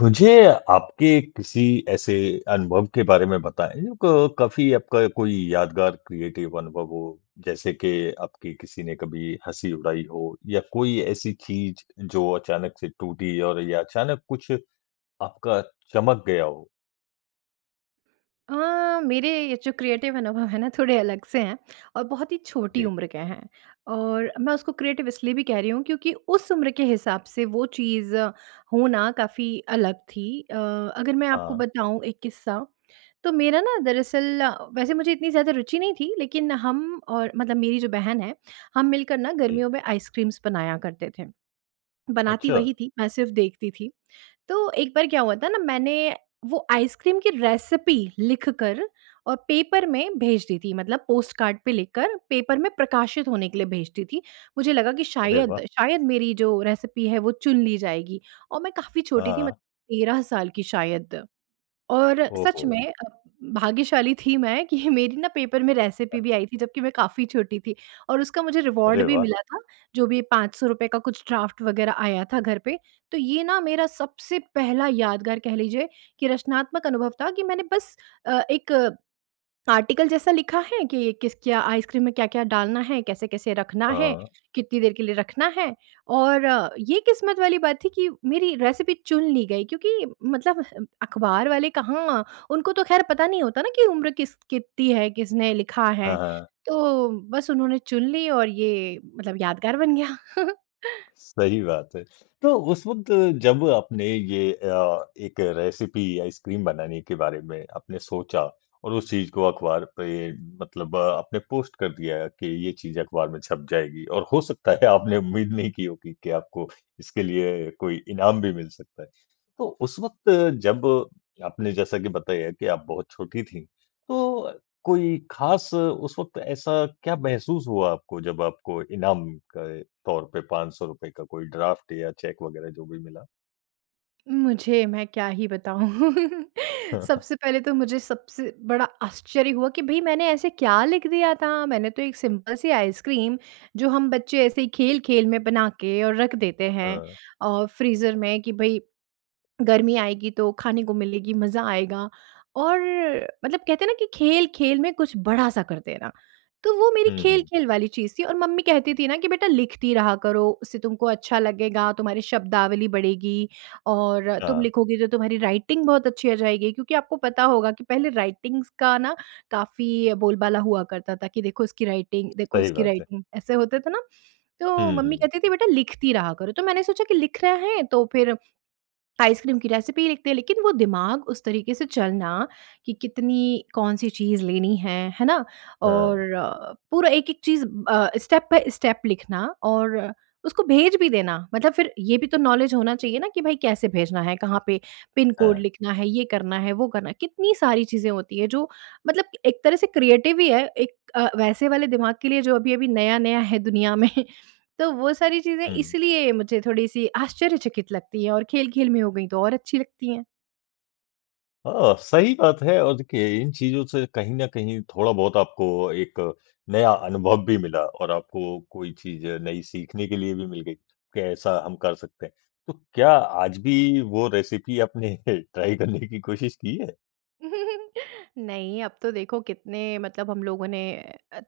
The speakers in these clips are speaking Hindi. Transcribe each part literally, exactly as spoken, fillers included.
मुझे, आपके किसी ऐसे अनुभव के बारे में बताएँ क काफ़ी आपका कोई यादगार क्रिएटिव अनुभव हो जैसे के आपकी किसी ने कभी हँसी उड़ाई हो या कोई ऐसी चीज़ जो अचानक से टूटी और या अचानक कुछ आपका चमक गया हो? अ, मेरे ये जो क्रिएटिव अनुभव है ना, थोड़े अलग से हैं, और बहुत ही छोटी जी। उम्र के हैं, और मैं उसको क्रिएटिव इसलिए भी कह रही हूँ क्योंकि उस उम्र के हिसाब से वो चीज़ होना काफ़ी अलग थी अ, अगर मैं आपको हाँ। बताऊँ एक किस्सा। तो मेरा ना दरअसल, वैसे मुझे इतनी ज़्यादा रुचि नहीं थी, लेकिन हम और मतलब मेरी जो बहन है, हम मिलकर ना जी। गर्मियों में आइसक्रीम्स बनाया करते थे, बनाती अच्छा। वही थी मैं सिर्फ़ देखती थी। तो एक बार क्या हुआ था ना, मैंने वो आइसक्रीम की रेसिपी लिखकर और पेपर में भेज दी थी, मतलब पोस्टकार्ड पे लिख कर पेपर में प्रकाशित होने के लिए भेज दी थी, मुझे लगा कि अरे शायद, वाह! शायद मेरी जो रेसिपी है वो चुन ली जाएगी और मैं काफ़ी हाँ, छोटी थी मत हाँ। तेरह साल की शायद और सच ओहो! में भाग्यशाली थी मैं कि मेरी ना पेपर में अ रेसिपी भी आई थी, जबकि मैं काफ़ी छोटी थी और उसका मुझे रिवार्ड अरे भी वाह! मिला था, जो भी पाँच सौ रुपये का कुछ ड्राफ्ट वग़ैरह आया था घर पे। तो ये ना मेरा सबसे पहला यादगार कह लीजिए कि रचनात्मक अनुभव था कि मैंने बस अ, एक आर्टिकल जैसा लिखा है कि किस क्या आइसक्रीम में क्या-क्या डालना है? कैसे-कैसे रखना है? हाँ। कितनी देर के लिए रखना है? और ये किस्मत वाली बात थी कि मेरी रेसिपी चुन ली गई क्योंकि मतलब अख़बार वाले कहाँ, उनको तो ख़ैर पता नहीं होता ना कि उम्र किस कितनी है? किसने लिखा हाँ, है? हाँ। तो बस उन्होंने चुन ली और ये मतलब यादगार बन गया। सही बात है। तो उस वक़्त जब आपने ये अ, एक रेसिपी आइसक्रीम बनाने के बारे में आपने सोचा, और उस चीज़ को अखबार पे मतलब आपने पोस्ट कर दिया कि ये चीज़ अखबार में छप जाएगी और हो सकता है आपने उम्मीद नहीं की होगी कि आपको इसके लिए कोई इनाम भी मिल सकता है। तो उस वक़्त जब आपने जैसा की बताया कि आप बहुत छोटी थी, तो अ, कोई खास उस वक़्त ऐसा क्या महसूस हुआ आपको जब आपको इनाम के तौर पे पाँच सौ रुपये का कोई ड्राफ्ट या चेक वग़ैरह जो भी मिला? मुझे मैं क्या ही बताऊँ? हाँ, हाँ। सबसे पहले तो मुझे सबसे बड़ा आश्चर्य हुआ कि भई, मैंने ऐसे क्या लिख दिया था? मैंने तो एक सिम्पल सी आइसक्रीम, जो हम बच्चे ऐसे ही खेल-खेल में बना के और रख देते हैं हाँ। अ, फ़्रीज़र में कि भई, गर्मी आएगी, तो खाने को मिलेगी, मज़ा आएगा। और मतलब कहते हैं ना कि खेल-खेल में कुछ बड़ा-सा कर देना, तो वो मेरी हुँ, हुँ। खेल-खेल वाली चीज़ थी और मम्मी कहती थी ना कि, "बेटा, लिखती रहा करो। उससे तुमको अच्छा लगेगा, तुम्हारी शब्दावली बढ़ेगी और तुम हाँ। लिखोगी, तो तुम्हारी राइटिंग बहुत अच्छी हो जाएगी।" क्योंकि आपको पता होगा कि पहले राइटिंग्स का ना काफ़ी बोलबाला हुआ करता था कि, "देखो, उसकी राइटिंग देखो सही उसकी बात है। राइटिंग।" ऐसे होते थे ना? तो हुँ, मम्मी हुँ। कहती थी, "बेटा, लिखती रहा करो।" तो मैंने सोचा कि लिख रहें है, तो फिर आइसक्रीम की रेसिपी ही लिखते हैं, लेकिन वो दिमाग उस तरीके से चलना कि कितनी कौन-सी चीज़ लेनी है, है ना? और हाँ। पूरा एक-एक चीज़ अ, स्टेप बाय स्टेप लिखना और उसको भेज भी देना। मतलब फिर ये भी तो नॉलेज होना चाहिए ना कि भाई, कैसे भेजना है? कहाँ पे पिन कोड हाँ। लिखना है? ये करना है, वो करना है। कितनी सारी चीज़ें होती हैं, जो मतलब एक तरह से क्रिएटिव ही है, एक अ, वैसे वाले दिमाग के लिए, जो अभी-अभी नया-नया है दुनिया में। तो वो सारी चीज़ें हुँ। इसलिए मुझे थोड़ी-सी आश्चर्यचकित लगती हैं और खेल-खेल में हो गई, तो और अच्छी लगती हैं। अ, सही बात है और देखिए इन चीज़ों से कहीं न कहीं थोड़ा-बहुत आपको एक नया अनुभव भी मिला, और आपको कोई चीज़ नई सीखने के लिए भी मिल गई कि ऐसा हम कर सकते हैं। तो क्या आज भी वो रेसिपी आपने ट्राई करने की कोशिश की है? नहीं, अब तो देखो कितने मतलब हम लोगों ने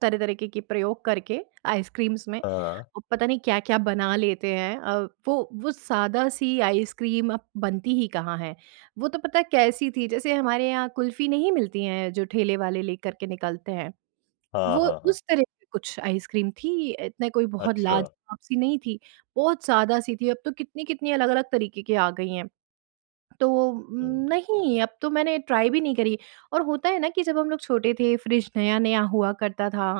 तरह-तरह के के प्रयोग करके आइसक्रीम्स में, हाँ। पता नहीं क्या-क्या बना लेते हैं। अ, वो वो सादा-सी आइसक्रीम अब बनती ही कहाँ है? वो तो पता है कैसी थी, जैसे हमारे यहाँ कुल्फ़ी नहीं मिलती हैं जो ठेले वाले लेकर के निकलते हैं। हाँ, वो हाँ, हाँ। उस तरह की कुछ आइसक्रीम थी इतना कोई बहुत अच्छा। लाज़वाब-सी नहीं थी बहुत सादा-सी थी। अब तो कितनी-कितनी अलग-अलग तरीके की आ गई हैं। तो हुँ। नहीं, अब तो मैंने ट्राई भी नहीं करी। और होता है ना कि जब हम लोग छोटे थे, फ़्रिज़ नया-नया हुआ करता था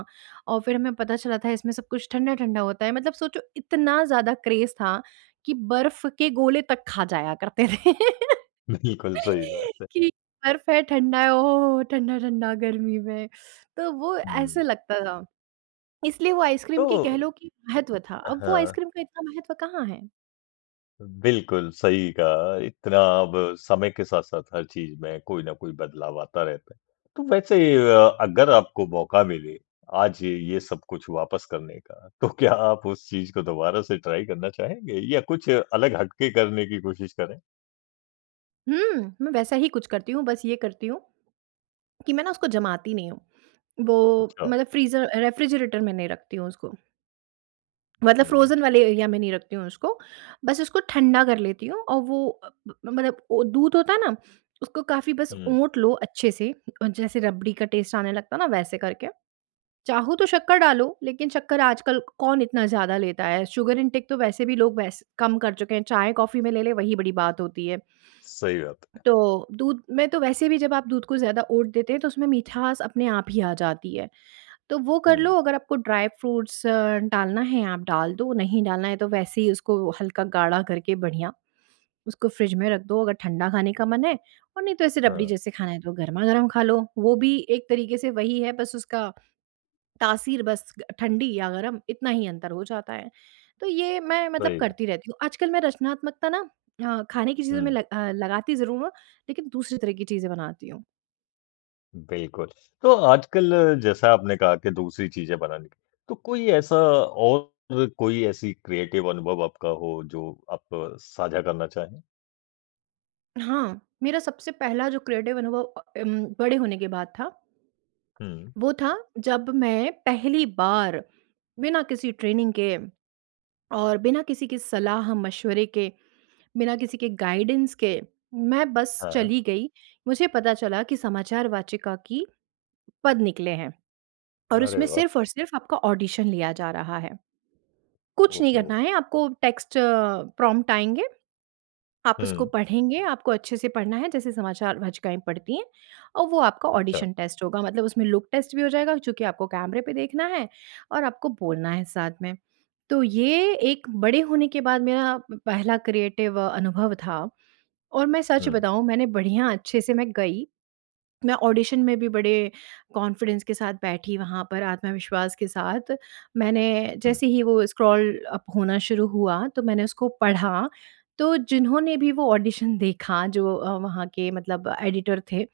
और फिर हमें पता चला था इसमें सब कुछ ठंडा-ठंडा होता है। मतलब सोचो इतना ज़्यादा क्रेज़ था कि बर्फ़ के गोले तक खा जाया करते थे। बिल्कुल सही बात है। कि बर्फ है ठंडा है, ओह हो, हो, हो! ठंडा-ठंडा गर्मी में तो वो ऐसा हुँ। लगता था। इसलिए वो आइसक्रीम तो की कह लो कि महत्व था। अ, अब वो हाँ। आइसक्रीम का इतना महत्व कहाँ है? बिल्कुल, सही कहा इतना अब समय के साथ-साथ हर चीज़ में कोई ना कोई बदलाव आता रहता है। तो वैसे अ, अगर आपको मौका मिले आज ये सब कुछ वापस करने का तो क्या आप उस चीज़ को दोबारा से ट्राई करना चाहेंगे या कुछ अलग हटके करने की कोशिश करें? हुँ, मैं वैसा ही कुछ करती हूँ। बस ये करती हूँ, कि मैं ना उसको जमाती नहीं हूँ। वो, अच्छा। मतलब फ्रीज़र रेफ्रिजरेटर में नहीं रखती हूँ, उसको। मतलब हुँ। फ्रोज़न वाले एरिया में नहीं रखती हूँ उसको, बस उसको ठंडा कर लेती हूँ। और वो अ, मतलब वो दूध होता है ना? उसको काफ़ी बस हुँ। ओट लो अच्छे से और जैसे रबड़ी का टेस्ट आने लगता है ना वैसे करके। चाहो तो शक्कर डालो लेकिन शक्कर आजकल कौन इतना ज़्यादा लेता है शुगर इन्टेक तो वैसे भी लोग वैसे कम कर चुके हैं चाय-कॉफ़ी में ले ले वही बड़ी बात होती है। सही बात है। तो दूध में तो वैसे भी जब आप दूध को ज़्यादा ओट देते हैं तो उसमें मिठास अपने आप ही आ जाती है। तो वो कर हुँ। लो अगर आपको ड्राई फ्रूट्स अ, डालना है आप डाल दो, नहीं डालना है तो वैसे ही उसको हल्का गाढ़ा करके बढ़िया उसको फ़्रिज में रख दो अगर ठंडा खाने का मन है, और नहीं तो ऐसे रबड़ी हाँ। जैसे खाना है तो गरमा-गरम खा लो। वो भी एक तरीके से वही है बस उसका, तासीर बस ठंडी या गरम इतना ही अंतर हो जाता है। तो ये मैं मतलब सही है। करती रहती हूँ, आजकल मैं रचनात्मकता ना अ, खाने की चीज़ों में हुँ। अ, लगाती ज़रूर हूँ, लेकिन दूसरी तरह की चीज़ें बनाती हूँ। बिल्कुल। तो आजकल जैसा आपने कहा कि दूसरी चीज़ें बनानी। तो कोई ऐसा और कोई ऐसी क्रिएटिव अनुभव आपका हो जो आप साझा करना चाहें? हाँ। मेरा सबसे पहला जो क्रिएटिव अनुभव अ, उम, बड़े होने के बाद था। हुँ। वो था जब मैं पहली बार बिना किसी ट्रेनिंग के और बिना किसी के सलाह-मशविरे के, बिना किसी के गाइडेंस के मैं बस हाँ। चली गई। मुझे पता चला कि समाचार वाचिका की पद निकले हैं और अरे उसमें वाह! सिर्फ़ और सिर्फ़ आपका ऑडिशन लिया जा रहा है। कुछ ओह नहीं हो! करना है आपको टेक्स्ट प्रॉम्प्ट आएँगे। आप उसको हुँ। पढ़ेंगे आपको अच्छे से पढ़ना है जैसे समाचार वाचिकाएँ पढ़ती हैं और वो आपका अच्छा। ऑडिशन टेस्ट होगा। मतलब उसमें लुक टेस्ट भी हो जाएगा और चूँकि आपको कैमरे पे देखना है और आपको बोलना है साथ में। तो ये एक बड़े होने के बाद मेरा पहला क्रिएटिव अनुभव था। और मैं सच हुँ। बताऊँ मैंने बढ़िया अच्छे से मैं गई, मैं ऑडिशन में भी बड़े कॉन्फ़िडेंस के साथ बैठी वहाँ पर आत्मविश्वास के साथ। मैंने हुँ। जैसे ही वो स्क्रॉल अप होना शुरू हुआ तो मैंने उसको पढ़ा, तो जिन्होंने भी वो ऑडिशन देखा जो अ, वहाँ के मतलब एडिटर थे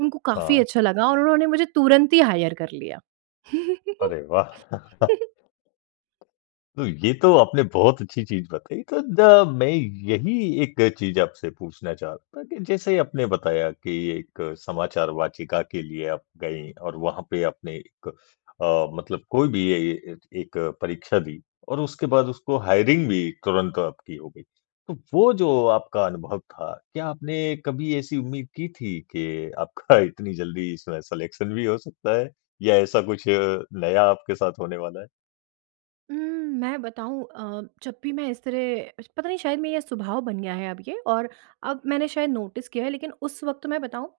उनको काफ़ी हाँ। अच्छा लगा और उन्होंने मुझे तुरंत ही हायर कर लिया। अरे वाह! तो ये तो आपने बहुत अच्छी चीज़ बताई। तो द मैं यही एक चीज़ आपसे पूछना चाहता था कि जैसे आपने बताया कि एक समाचार वाचिका के लिए आप गईं और वहाँ पे आपने एक अ, मतलब कोई भी ए य एक परीक्षा दी। और उसके बाद उसको हायरिंग भी तुरंत आपकी हो गई। तो वो जो आपका अनुभव था, क्या आपने कभी ऐसी उम्मीद की थी के आपका इतनी जल्दी स सिलेक्शन भी हो सकता है? या ऐसा कुछ नया आपके साथ होने वाला है? उम, मैं बताऊँ अ, जब भी मैं इस तरह श पता नहीं शायद मेरा ये स्वभाव बन गया है अब ये और अब मैंने शायद नोटिस किया है। लेकिन उस वक़्त मैं बताऊँ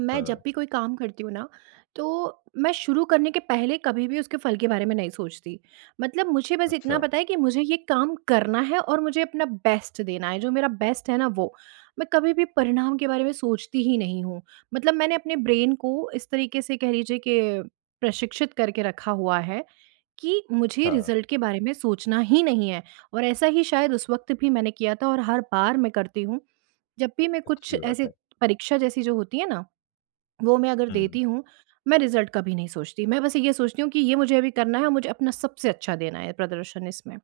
मैं जब हाँ। भी कोई काम करती हूँ ना, तो मैं शुरू करने के पहले कभी भी उसके फल के बारे में नहीं सोचती। मतलब मुझे बस इतना अच्छा। पता है कि मुझे ये काम करना है और मुझे अपना बेस्ट देना है जो मेरा बेस्ट है ना वो। मैं कभी भी परिणाम के बारे में सोचती ही नहीं हूँ। मतलब मैंने अपने ब्रेन को इस तरीके से कह लीजिए कि प्रशिक्षित करके रखा हुआ है कि मुझे हाँ। रिज़ल्ट के बारे में सोचना ही नहीं है और ऐसा ही शायद उस वक़्त भी मैंने किया था और हर बार मैं करती हूँ। जब भी मैं कुछ अच्छी बात ऐसे है। परीक्षा जैसी जो होती है ना, वो मैं अगर हुँ। देती हूँ मैं रिज़ल्ट कभी नहीं सोचती। मैं बस ये सोचती हूँ कि ये मुझे अभी करना है और मुझे अपना सबसे अच्छा देना है प्रदर्शन इसमें।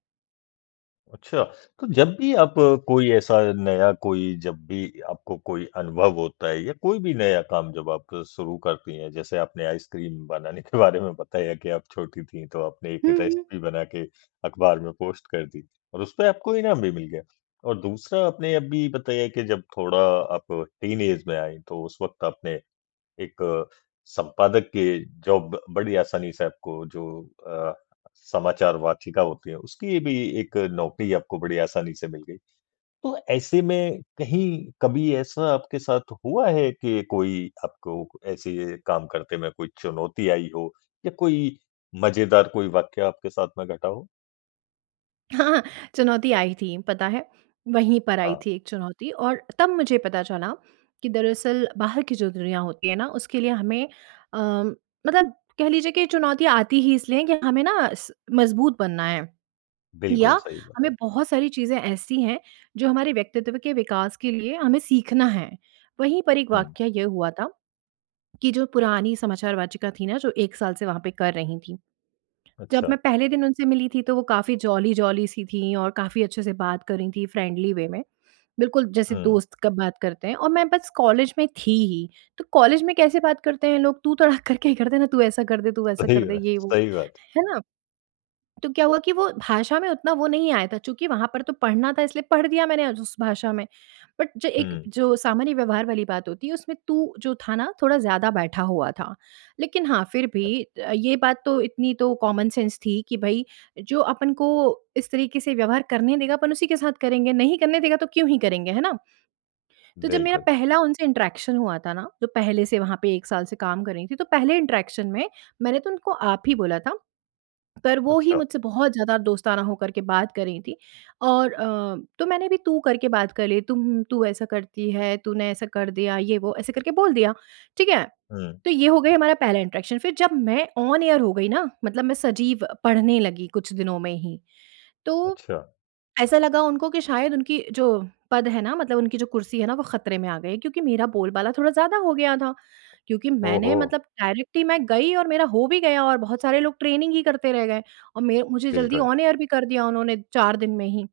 अच्छा। तो जब भी आप कोई ऐसा नया कोई जब भी आपको कोई अनुभव होता है या कोई भी नया काम जब आप शुरू करती हैं जैसे आपने आइसक्रीम बनाने के बारे में बताया कि आप छोटी थीं तो आपने एक हुँ, हुँ। रेसिपी बना के अख़बार में पोस्ट कर दी थी और उसपे आपको इनाम भी मिल गया। और दूसरा आपने अभी बताया कि जब थोड़ा आप टीनेज में आईं तो उस वक़्त आपने एक संपादक के जॉब बड़ी आसानी से आपको जो अ, समाचार वाचिका होती है उसकी भी एक नौकरी आपको बड़ी आसानी से मिल गई। तो ऐसे में कहीं कभी ऐसा आपके साथ हुआ है कि कोई आपको ऐसे काम करते में कोई चुनौती आई हो या कोई मज़ेदार कोई वाक़िया आपके साथ में घटा हो? हाँ, चुनौती आई थी पता है, वहीं पर आई हाँ। थी एक चुनौती और तब मुझे पता चला कि, दरअसल बाहर की जो दुनिया होती है ना, उसके लिए हमें अ, मतलब कह लीजिए कि चुनौतियाँ आती ही इसलिए हैं कि हमें ना स मज़बूत बनना है बिल्कुल, या सही बात हमें है। बहुत सारी चीज़ें ऐसी हैं, जो हमारे व्यक्तित्व के विकास के लिए हमें सीखना है। वहीं पर एक हुँ। वाक़या ये हुआ था, कि जो पुरानी समाचार-वाचिका थी ना, जो एक साल से वहाँ पे कर रही थी, जब मैं अच्छा। पहले दिन उनसे मिली थी तो वो काफ़ी जॉली-जॉली सी थीं और काफ़ी अच्छे से बात कर रही थीं फ्रेंडली वे में, बिल्कुल जैसे हुँ। दोस्त का बात करते हैं और मैं बस कॉलेज में थी ही, तो कॉलेज में कैसे बात करते हैं लोग तू तड़ाक करके ही करते ना तू ऐसा कर दे, तू वैसा सही कर दे, ब ये वो। सही बात है। है ना? तो क्या हुआ कि वो भाषा में उतना वो नहीं आया था चूँकि वहाँ पर तो पढ़ना था इसलिए पढ़ दिया मैंने अ, उस भाषा में। बट जो एक हुँ। जो सामान्य व्यवहार वाली बात होती है, उसमें तू जो था ना, थोड़ा ज़्यादा बैठा हुआ था, लेकिन हाँ, फिर भी अ, ये बात तो इतनी तो कॉमन सेंस थी कि भई, जो अपन को इस तरीके से व्यवहार करने देगा, अपन उसी के साथ करेंगे। नहीं करने देगा तो क्यों ही करेंगे है ना? तो जब मेरा बिल्कुल। पहला उनसे इंटरैक्शन हुआ था ना, तो पहले से वहाँ पे एक साल से काम कर रही थी तो पहले इंटरैक्शन में मैंने तो उनको आप ही बोला था, पर वो ही अच्छा। मुझसे बहुत ज़्यादा दोस्ताना हो करके बात कर रही थीं, और अ, तो मैंने भी तू करके बात कर ली, "तुम तू ऐसा करती है, तूने ऐसा कर दिया" ये वो ऐसे करके बोल दिया। ठीक है? हुँ। तो ये हो गई हमारा पहला इंटरैक्शन, फिर जब मैं ऑन एयर हो गई ना, मतलब मैं सजीव पढ़ने लगी कुछ दिनों में ही तो, अच्छा। ऐसा लगा उनको कि शायद उनकी जो पद है ना, मतलब उनकी जो कुर्सी है ना, वो खतरे में आ गई क्योंकि मेरा बोलबाला थोड़ा ज़्यादा हो गया था, क्योंकि ओह मैंने हो! मतलब डायरेक्टली मैं गई और मेरा हो भी गया और बहुत सारे लोग ट्रेनिंग ही करते रह गए, और में मुझे जल्दी बिल्कुल। ऑन एयर भी कर दिया उन्होंने चार दिन में ही।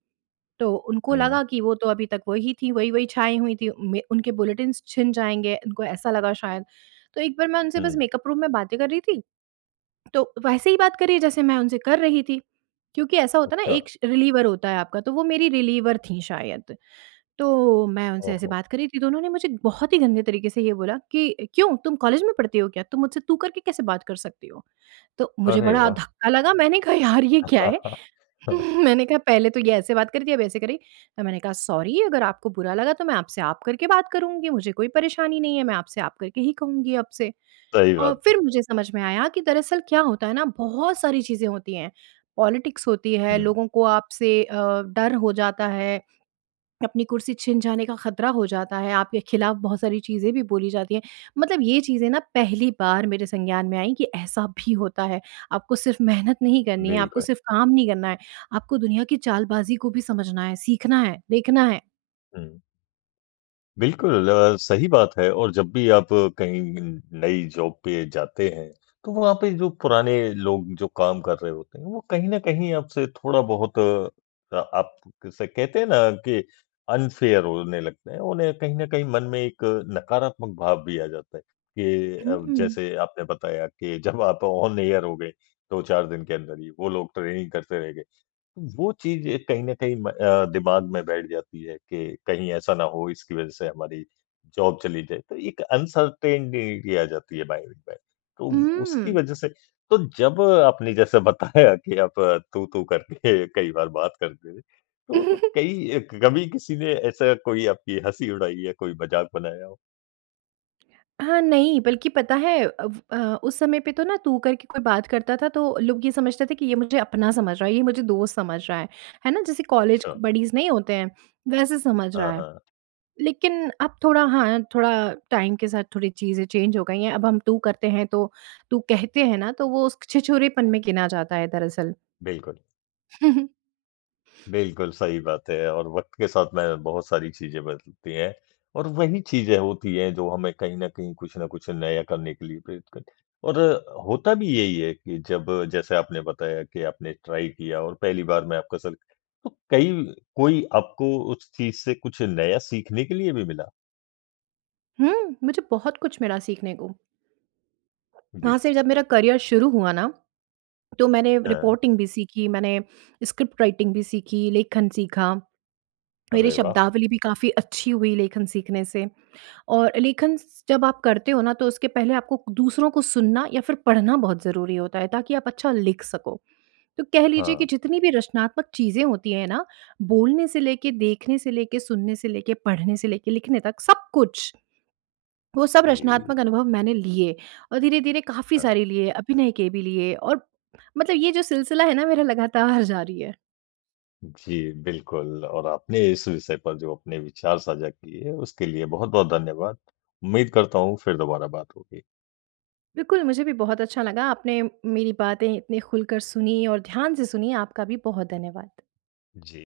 तो उनको हुँ। लगा कि वो तो अभी तक वही थी, वही-वही छाई हुई थीं, में उनके बुलेटिन्स छिन जाएँगे, उनको ऐसा लगा शायद। तो एक बार मैं उनसे बस हुँ। मेकअप रूम में बातें कर रही थी, तो वैसे ही बात कर रही है जैसे मैं उनसे कर रही थी, क्योंकि ऐसा होता है ना, एक अच्छा। श रिलीवर होता है आपका तो वो मेरी रिलीवर थी शायद, तो मैं उनसे ओह ऐसे हो! बात कर रही थी तो उन्होंने मुझे बहुत ही गंदे तरीके से ये बोला कि, "क्यों तुम कॉलेज में पढ़ती हो क्या? तुम मुझसे तू करके कैसे बात कर सकती हो?" तो मुझे अरे, बड़ा वाह! धक्का लगा, मैंने कहा, "यार ये क्या है?" मैंने कहा, "पहले तो ये ऐसे बात कर थी, अब ऐसे कर रही।" तो मैंने कहा, "सॉरी अगर आपको बुरा लगा तो मैं आपसे आप करके बात करूँगी, मुझे कोई परेशानी नहीं है। मैं आपसे आप करके ही कहूँगी अब से।" सही और बात है। फिर मुझे समझ में आया कि दरअसल क्या होता है ना, बहुत सारी चीज़ें होती हैं, पॉलिटिक्स होती है, हुँ। लोगों को आपसे अ, डर हो जाता है, अपनी कुर्सी छिन जाने का खतरा हो जाता है, आपके खिलाफ बहुत सारी चीज़ें भी बोली जाती हैं मतलब ये चीज़ें ना पहली बार मेरे संज्ञान में आई कि ऐसा भी होता है, आपको सिर्फ मेहनत नहीं करनी है, आपको बिल्कुल। सिर्फ काम नहीं करना है, आपको दुनिया की चालबाज़ी को भी समझना है, सीखना है, देखना है। हुँ। बिल्कुल अ, सही बात है। और जब भी आप कहीं नई जॉब पे जाते हैं, तो वहाँ पे जो पुराने लोग जो काम कर रहे होते हैं वो कहीं न कहीं आपसे थोड़ा-बहुत अ, आप जैसे कहते हैं ना कि अनफ़ेयर होने लगते हैं। उन्हें कहीं न कहीं मन में एक नकारात्मक भाव भी आ जाता है कि, अब हुँ। जैसे आपने बताया के जब आप ऑन एयर हो गए दो चार दिन के अंदर ही वो लोग ट्रेनिंग करते रह गए, वो चीज़ एक कहीं न कहीं म अ, दिमाग में बैठ जाती है कि कहीं ऐसा ना हो इसकी वज़ह से हमारी जॉब चली जाए, तो एक अनसर्टेनिटी सी आ जाती है माइंड में। तो उसकी हुँ। वजह से तो जब आपने जैसे बताया कि आप तू-तू करके कई बार बात करते थे, तो कई अ, कभी किसी ने ऐसा कोई आपकी हँसी उड़ाई या कोई मजाक बनाया हो? हाँ, नहीं, बल्कि पता है अब अ, उस समय पे तो ना तू करके कोई बात करता था तो लोग ये समझते थे कि ये मुझे अपना समझ रहा है, ये मुझे दोस्त समझ रहा है। है ना? जैसे कॉलेज क अच्छा। बडीज़ नहीं होते हैं, वैसे समझ रहा हाँ, है। हाँ। लेकिन अब थोड़ा हाँ थोड़ा टाइम के साथ थोड़ी चीज़ें चेंज हो गई हैं अब हम तू करते हैं तो तू कहते हैं ना तो वो उसक छिछोरेपन में गिना जाता है दरअसल। बिल्कुल। बिल्कुल सही बात है और वक़्त के साथ में बहुत सारी चीज़ें बदलती हैं और वही चीज़ें होती हैं जो हमें कहीं न कहीं कुछ ना कुछ नया करने के लिए प्रेरित करती हैं। और होता भी यही है कि जब जैसे आपने बताया कि आपने ट्राई किया और पहली बार में आपका सग कई कोई आपको उस चीज़ से कुछ नया सीखने के लिए भी मिला? हुँ, मुझे बहुत कुछ मिला सीखने को। जी। वहाँ से जब मेरा करियर शुरू हुआ ना तो मैंने हाँ। रिपोर्टिंग भी सीखी मैंने स्क्रिप्ट राइटिंग भी सीखी लेखन सीखा। मेरे अरे वाह! शब्दावली भी काफ़ी अच्छी हुई लेखन सीखने से और लेखन स जब आप करते हो ना तो उसके पहले आपको क दूसरों को सुनना या फ़िर पढ़ना बहुत ज़रूरी होता है, ताकि आप अच्छा लिख सको। तो कह लीजिए कि हाँ। जितनी भी रचनात्मक चीज़ें होती हैं ना बोलने से लेके, देखने से लेके, सुनने से लेके, पढ़ने से लेके लिखने तक सब कुछ वो सब जी। रचनात्मक अनुभव मैंने लिए। और धीरे-धीरे काफ़ी हाँ। सारी लिए अभिनय के भी लिए और मतलब ये जो सिलसिला है ना मेरा लगातार जारी है। जी बिल्कुल और आपने इस विषय पर जो अपने विचार साझा किए उसके लिए बहुत-बहुत धन्यवाद। उम्मीद करता हूँ फिर दोबारा बात होगी। बिल्कुल मुझे भी बहुत अच्छा लगा आपने मेरी बातें इतनी खुलकर सुनीं और ध्यान से सुनीं, आपका भी बहुत धन्यवाद। जी।